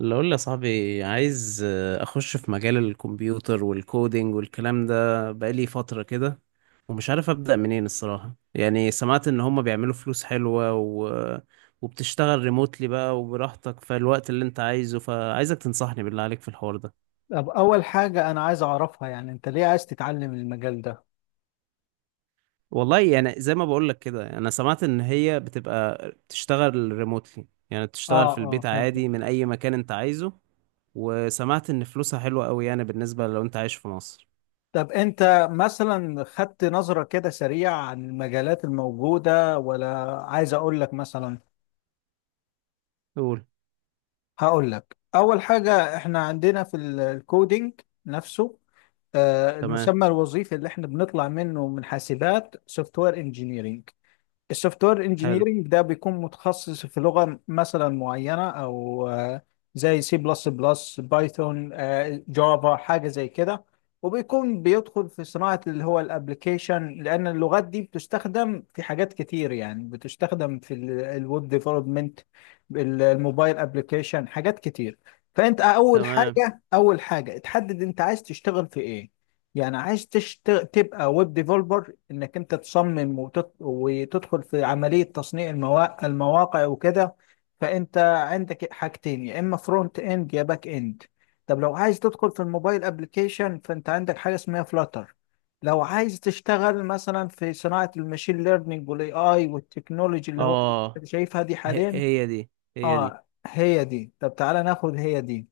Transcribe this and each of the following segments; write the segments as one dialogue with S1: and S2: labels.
S1: اللي اقول يا صاحبي عايز اخش في مجال الكمبيوتر والكودينج والكلام ده بقالي فترة كده، ومش عارف ابدأ منين الصراحة. يعني سمعت ان هما بيعملوا فلوس حلوة و... وبتشتغل ريموتلي بقى وبراحتك في الوقت اللي انت عايزه، فعايزك تنصحني بالله عليك في الحوار ده.
S2: طب أول حاجة أنا عايز أعرفها، يعني أنت ليه عايز تتعلم المجال ده؟
S1: والله يعني زي ما بقولك كده انا سمعت ان هي بتبقى بتشتغل ريموتلي، يعني
S2: آه،
S1: بتشتغل في
S2: آه،
S1: البيت
S2: فهمت.
S1: عادي من اي مكان انت عايزه. وسمعت ان فلوسها حلوة قوي يعني بالنسبة لو انت عايش في مصر.
S2: طب أنت مثلا خدت نظرة كده سريعة عن المجالات الموجودة ولا عايز أقول لك مثلا؟
S1: قول.
S2: هقول لك أول حاجة، إحنا عندنا في الكودينج نفسه.
S1: تمام.
S2: المسمى الوظيفي اللي إحنا بنطلع منه من حاسبات سوفت وير انجينيرنج. السوفت وير
S1: حلو.
S2: انجينيرنج ده بيكون متخصص في لغة مثلا معينة او زي سي بلس بلس بايثون، جافا، حاجة زي كده، وبيكون بيدخل في صناعة اللي هو الابليكيشن، لان اللغات دي بتستخدم في حاجات كتير، يعني بتستخدم في الويب ديفلوبمنت، الموبايل ابليكيشن، حاجات كتير. فانت اول
S1: تمام.
S2: حاجة اول حاجة تحدد انت عايز تشتغل في ايه، يعني عايز تبقى ويب ديفلوبر، انك انت تصمم وتدخل في عملية تصنيع المواقع وكده. فانت عندك حاجتين، يا اما فرونت اند يا باك اند. طب لو عايز تدخل في الموبايل ابلكيشن، فانت عندك حاجة اسمها فلاتر. لو عايز تشتغل مثلا في صناعة الماشين ليرنينج والاي اي والتكنولوجي اللي هو
S1: اه،
S2: شايفها دي
S1: هي
S2: حاليا.
S1: هي دي. هي دي.
S2: اه، هي دي، طب تعالى ناخد هي دي.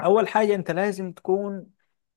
S2: اول حاجه انت لازم تكون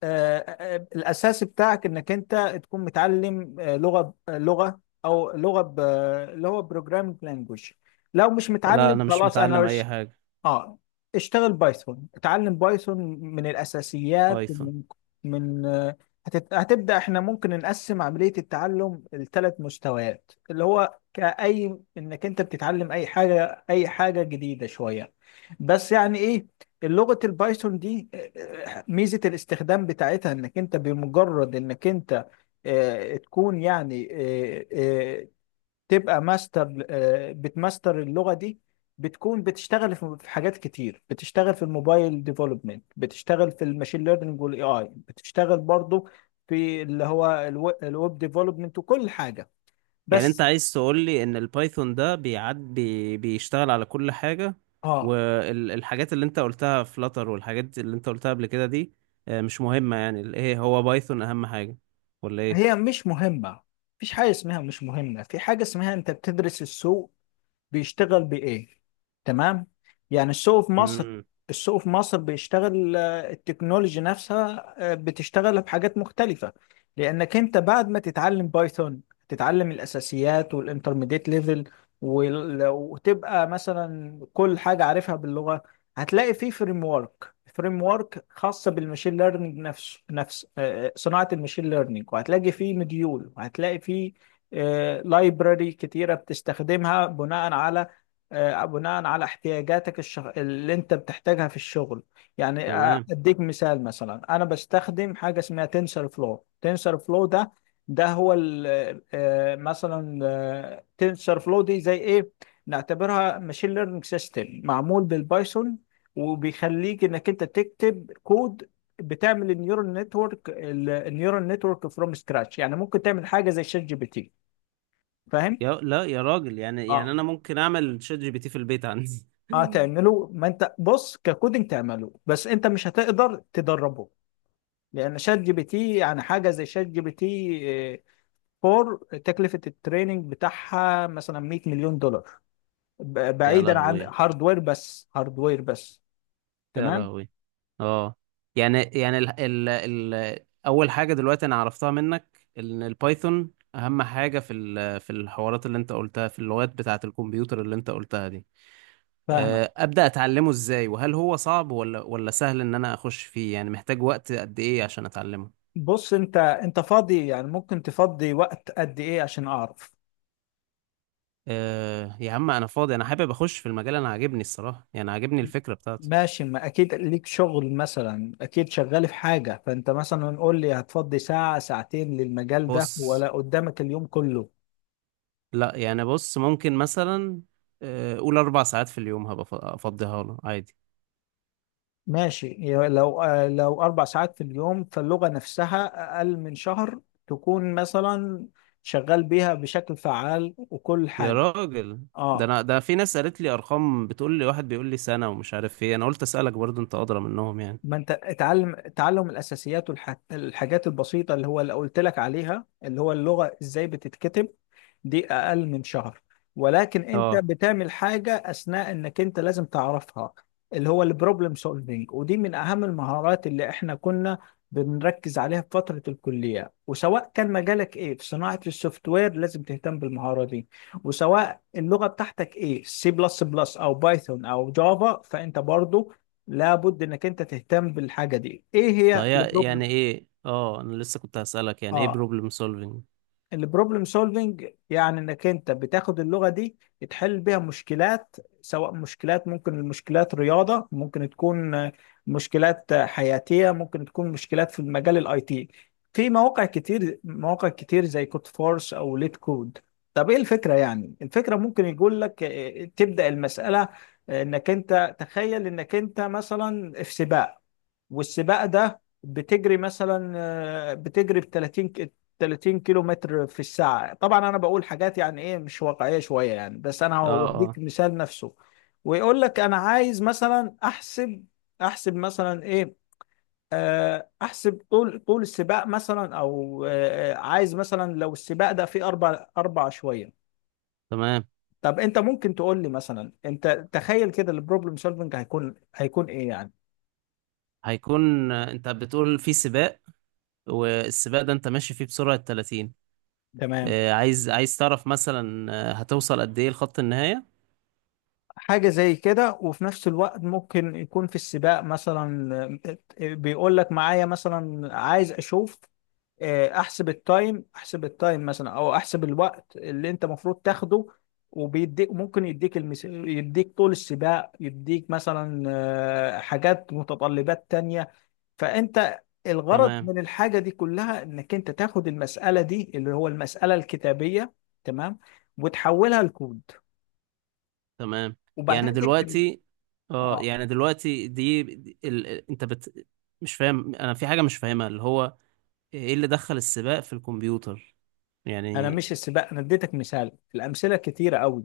S2: الاساس بتاعك انك انت تكون متعلم لغه، او لغه اللي هو بروجرامينج لانجوج. لو مش
S1: لا
S2: متعلم
S1: انا مش
S2: خلاص انا
S1: متعلم اي
S2: رش.
S1: حاجة.
S2: اه، اشتغل بايثون، اتعلم بايثون من الاساسيات،
S1: بايثون.
S2: من آه، هتبدا. احنا ممكن نقسم عمليه التعلم لثلاث مستويات، اللي هو كاي انك انت بتتعلم اي حاجه، جديده شويه. بس، يعني ايه لغه البايثون دي؟ ميزه الاستخدام بتاعتها، انك انت بمجرد انك انت تكون يعني، آه، آه، تبقى ماستر آه، بتماستر اللغة دي، بتكون بتشتغل في حاجات كتير، بتشتغل في الموبايل ديفلوبمنت، بتشتغل في الماشين ليرنينج والاي اي، بتشتغل برضو في اللي هو الويب ديفلوبمنت وكل حاجة،
S1: يعني انت
S2: بس.
S1: عايز تقول لي ان البايثون ده بيشتغل على كل حاجة،
S2: اه،
S1: والحاجات اللي انت قلتها فلاتر والحاجات اللي انت قلتها قبل كده دي مش مهمة؟ يعني ايه هو بايثون اهم حاجة ولا ايه؟
S2: هي مش مهمة؟ مفيش حاجة اسمها مش مهمة، في حاجة اسمها انت بتدرس السوق بيشتغل بايه، تمام. يعني
S1: امم.
S2: السوق في مصر بيشتغل، التكنولوجي نفسها بتشتغل بحاجات مختلفة. لأنك أنت بعد ما تتعلم بايثون، تتعلم الأساسيات والانترميديت ليفل، وتبقى مثلا كل حاجة عارفها باللغة، هتلاقي في فريم ورك، فريم ورك خاصة بالماشين ليرنينج نفسه، نفس آه، آه، صناعة الماشين ليرنينج، وهتلاقي فيه مديول، وهتلاقي فيه لايبراري كتيرة، بتستخدمها بناء على، احتياجاتك، اللي انت بتحتاجها في الشغل. يعني
S1: تمام.
S2: اديك مثال، مثلا انا بستخدم حاجة اسمها تنسر فلو ده، ده هو ال... آه، مثلا تنسر فلو دي زي ايه؟ نعتبرها ماشين ليرنينج سيستم معمول بالبايثون، وبيخليك انك انت تكتب كود، بتعمل النيورال نتورك فروم سكراتش، يعني ممكن تعمل حاجه زي شات جي بي تي، فاهم؟
S1: يا لا يا راجل، يعني
S2: اه،
S1: انا ممكن اعمل شات جي بي تي في البيت عندي؟
S2: اه، تعمله، ما انت بص ككودنج تعمله، بس انت مش هتقدر تدربه، لان شات جي بي تي، يعني حاجه زي شات جي بي تي 4، تكلفه التريننج بتاعها مثلا 100 مليون دولار،
S1: يا
S2: بعيدا عن
S1: لهوي.
S2: هاردوير بس، هاردوير بس.
S1: يا
S2: تمام،
S1: لهوي. اه. يعني يعني ال ال ال اول حاجه دلوقتي انا عرفتها منك ان البايثون اهم حاجه في في الحوارات اللي انت قلتها، في اللغات بتاعه الكمبيوتر اللي انت قلتها دي.
S2: فاهمك.
S1: ابدا اتعلمه ازاي؟ وهل هو صعب ولا سهل ان انا اخش فيه؟ يعني محتاج وقت قد ايه عشان اتعلمه؟
S2: بص، انت فاضي يعني، ممكن تفضي وقت قد ايه عشان اعرف؟
S1: أه يا عم انا فاضي، انا حابب اخش في المجال، انا عاجبني الصراحه يعني عاجبني الفكره بتاعته.
S2: ماشي، ما اكيد ليك شغل، مثلا اكيد شغال في حاجة، فانت مثلا قول لي، هتفضي ساعة ساعتين للمجال ده
S1: بص.
S2: ولا قدامك اليوم كله؟
S1: لا يعني بص، ممكن مثلا قول اربع ساعات في اليوم هبقى افضيها له عادي.
S2: ماشي، لو 4 ساعات في اليوم، فاللغة نفسها اقل من شهر، تكون مثلا شغال بيها بشكل فعال وكل
S1: يا
S2: حاجة.
S1: راجل، ده
S2: اه،
S1: انا ده في ناس قالت لي ارقام، بتقول لي واحد بيقول لي سنة ومش عارف ايه، انا قلت اسالك برضو انت ادرى منهم يعني.
S2: ما انت اتعلم، تعلم الاساسيات والحاجات البسيطة اللي هو اللي قلت لك عليها، اللي هو اللغة ازاي بتتكتب، دي اقل من شهر. ولكن انت
S1: اه.
S2: بتعمل حاجه اثناء، انك انت لازم تعرفها، اللي هو البروبلم سولفينج، ودي من اهم المهارات اللي احنا كنا بنركز عليها في فتره الكليه، وسواء كان مجالك ايه في صناعه السوفت وير، لازم تهتم بالمهاره دي، وسواء اللغه بتاعتك ايه، سي بلس بلس او بايثون او جافا، فانت برضو لابد انك انت تهتم بالحاجه دي. ايه هي
S1: فهي
S2: البروبلم؟
S1: يعني ايه؟ اه انا لسه كنت هسالك يعني ايه
S2: اه،
S1: بروبلم سولفينج.
S2: البروبلم سولفنج يعني انك انت بتاخد اللغه دي، تحل بيها مشكلات، سواء مشكلات، ممكن المشكلات رياضه، ممكن تكون مشكلات حياتيه، ممكن تكون مشكلات في المجال الاي تي، في مواقع كتير زي كود فورس او ليت كود. طب ايه الفكره؟ يعني الفكره، ممكن يقول لك تبدا المساله، انك انت تخيل انك انت مثلا في سباق، والسباق ده بتجري مثلا، آه، بتجري ب 30 كيلو متر في الساعة، طبعا انا بقول حاجات يعني ايه، مش واقعية شوية يعني، بس انا
S1: اه.
S2: هوديك
S1: اه.
S2: مثال نفسه. ويقول لك انا عايز مثلا احسب، احسب مثلا ايه؟ احسب طول السباق مثلا، او عايز مثلا لو السباق ده فيه اربع اربع شوية.
S1: تمام.
S2: طب انت ممكن تقول لي مثلا، انت تخيل كده البروبلم سولفنج هيكون، ايه يعني؟
S1: هيكون انت بتقول في سباق، والسباق ده انت ماشي فيه بسرعة 30،
S2: تمام،
S1: عايز تعرف مثلا هتوصل قد ايه لخط النهاية.
S2: حاجة زي كده، وفي نفس الوقت ممكن يكون في السباق مثلا، بيقول لك معايا مثلا عايز اشوف، احسب التايم مثلا، او احسب الوقت اللي انت المفروض تاخده، وبيديك، ممكن يديك يديك طول السباق، يديك مثلا حاجات متطلبات تانية. فانت الغرض
S1: تمام.
S2: من الحاجة دي كلها، انك انت تاخد المسألة دي اللي هو المسألة الكتابية، تمام، وتحولها لكود،
S1: تمام. يعني
S2: وبعدين تكتب.
S1: دلوقتي. اه
S2: اه،
S1: يعني دلوقتي انت بت. مش فاهم، انا في حاجة مش فاهمها، اللي هو ايه اللي دخل السباق في الكمبيوتر
S2: انا
S1: يعني؟
S2: مش السباق، انا اديتك مثال، الامثله كتيره قوي،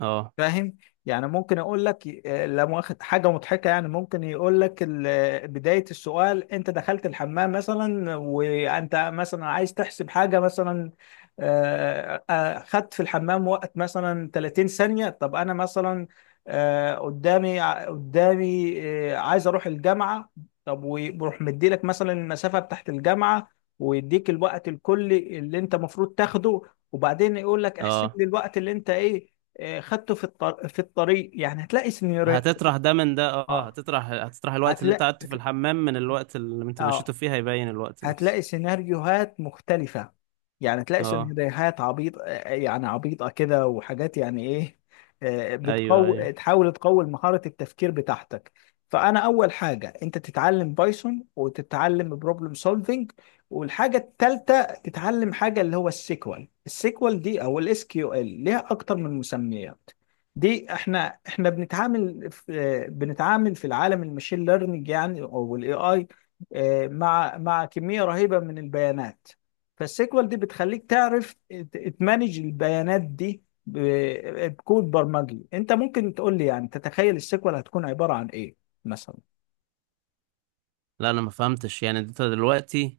S1: اه.
S2: فاهم؟ يعني ممكن يقول لك لا مؤاخذة حاجة مضحكة، يعني ممكن يقول لك بداية السؤال انت دخلت الحمام مثلا، وانت مثلا عايز تحسب حاجة، مثلا خدت في الحمام وقت مثلا 30 ثانية. طب انا مثلا قدامي عايز اروح الجامعة، طب ويروح مديلك مثلا المسافة بتاعت الجامعة، ويديك الوقت الكلي اللي انت المفروض تاخده، وبعدين يقول لك احسب
S1: اه
S2: لي الوقت اللي انت ايه خدته في الطريق، يعني هتلاقي سيناريو.
S1: هتطرح ده من ده. اه
S2: اه،
S1: هتطرح الوقت اللي انت
S2: هتلاقي
S1: قعدته في الحمام من الوقت اللي انت مشيته
S2: اه
S1: فيه، هيبين الوقت نفسه.
S2: هتلاقي سيناريوهات مختلفة، يعني تلاقي
S1: اه.
S2: سيناريوهات عبيط، يعني عبيطة كده وحاجات، يعني ايه، آه،
S1: ايوه ايوه.
S2: بتقو تحاول تقوي مهارة التفكير بتاعتك. فأنا أول حاجة، أنت تتعلم بايثون وتتعلم بروبلم سولفينج، والحاجة التالتة تتعلم حاجة اللي هو السيكوال دي أو الاس كيو ال، ليها أكتر من مسميات. دي احنا بنتعامل في العالم المشين ليرنينج، يعني او الاي اي، مع كمية رهيبة من البيانات. فالسيكوال دي بتخليك تعرف تمانج البيانات دي بكود برمجي. انت ممكن تقول لي، يعني تتخيل السيكوال هتكون عبارة عن ايه مثلا؟
S1: لا انا ما فهمتش يعني انت دلوقتي.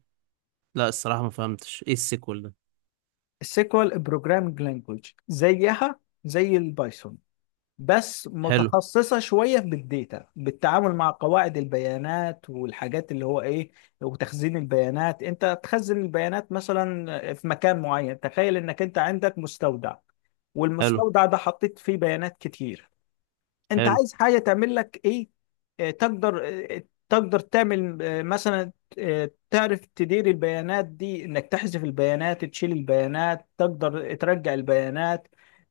S1: لا الصراحة ما فهمتش ايه السيكول ده.
S2: السيكوال بروجرامنج لانجوج زيها زي البايثون، بس
S1: حلو.
S2: متخصصة شوية بالديتا، بالتعامل مع قواعد البيانات والحاجات، اللي هو ايه، وتخزين البيانات. انت تخزن البيانات مثلا في مكان معين، تخيل انك انت عندك مستودع،
S1: حلو.
S2: والمستودع ده حطيت فيه بيانات كتير، انت
S1: حلو.
S2: عايز حاجه تعمل لك ايه؟ آه، تقدر آه، تقدر تعمل، آه، مثلا آه، تعرف تدير البيانات دي، انك تحذف البيانات، تشيل البيانات، تقدر ترجع البيانات،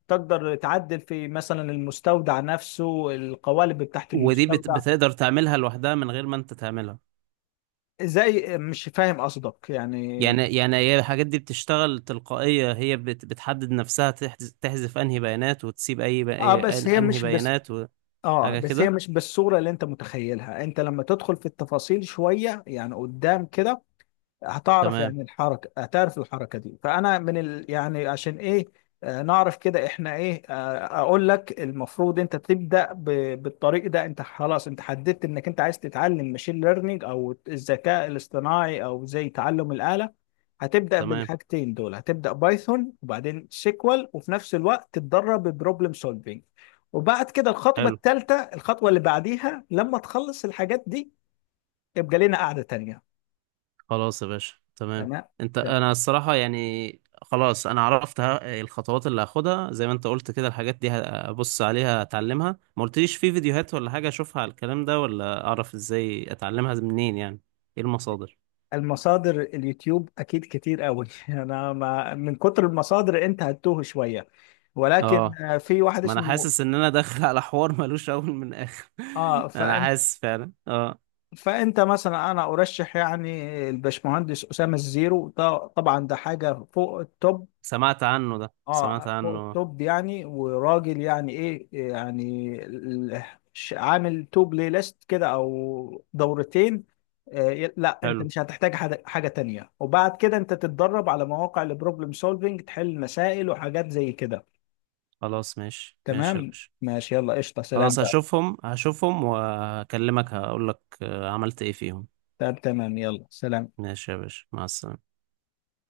S2: تقدر تعدل في مثلا المستودع نفسه، القوالب بتاعت
S1: ودي
S2: المستودع.
S1: بتقدر تعملها لوحدها من غير ما انت تعملها؟
S2: زي، مش فاهم قصدك يعني.
S1: يعني يعني هي الحاجات دي بتشتغل تلقائية، هي بتحدد نفسها، تحذف انهي بيانات وتسيب
S2: اه بس هي
S1: انهي
S2: مش بس
S1: بيانات؟
S2: اه
S1: وحاجة
S2: بس هي
S1: كده.
S2: مش بالصورة اللي انت متخيلها، انت لما تدخل في التفاصيل شوية، يعني قدام كده، هتعرف
S1: تمام.
S2: يعني الحركة، هتعرف الحركة دي. فأنا من يعني عشان إيه، نعرف كده إحنا إيه، أقول لك المفروض أنت تبدأ بالطريق ده. أنت خلاص أنت حددت إنك أنت عايز تتعلم ماشين ليرنينج أو الذكاء الاصطناعي أو زي تعلم الآلة، هتبدأ
S1: تمام.
S2: بالحاجتين دول، هتبدأ بايثون وبعدين سيكوال، وفي نفس الوقت تتدرب ببروبلم سولفينج. وبعد كده الخطوة
S1: حلو.
S2: الثالثة، الخطوة اللي بعديها لما تخلص الحاجات دي، يبقى لنا قعدة تانية.
S1: خلاص يا باشا، تمام.
S2: تمام.
S1: انت انا الصراحة يعني خلاص انا عرفت الخطوات اللي هاخدها زي ما انت قلت كده، الحاجات دي هبص عليها اتعلمها. ما قلتليش في فيديوهات ولا حاجة اشوفها على الكلام ده، ولا اعرف ازاي اتعلمها منين يعني؟ ايه المصادر؟
S2: المصادر اليوتيوب اكيد كتير قوي انا ما من كتر المصادر انت هتتوه شويه، ولكن
S1: اه
S2: في واحد
S1: ما انا
S2: اسمه،
S1: حاسس ان انا داخل على حوار ملوش اول من اخر.
S2: اه،
S1: انا
S2: فانت
S1: حاسس فعلا اه.
S2: فانت مثلا انا ارشح يعني الباشمهندس اسامه الزيرو ده، طبعا ده حاجه فوق التوب.
S1: سمعت عنه ده، سمعت
S2: اه، فوق
S1: عنه آه.
S2: التوب يعني، وراجل يعني ايه، يعني عامل تو بلاي ليست كده، او دورتين. آه، لا، انت
S1: حلو.
S2: مش هتحتاج حاجة تانية، وبعد كده انت تتدرب على مواقع البروبلم سولفينج، تحل مسائل وحاجات زي كده.
S1: خلاص ماشي ماشي يا
S2: تمام،
S1: باشا.
S2: ماشي، يلا قشطة، سلام
S1: خلاص
S2: بقى.
S1: هشوفهم، هشوفهم وهكلمك هقول لك عملت ايه فيهم.
S2: تمام تمام، يلا سلام.
S1: ماشي يا باشا مع السلامة.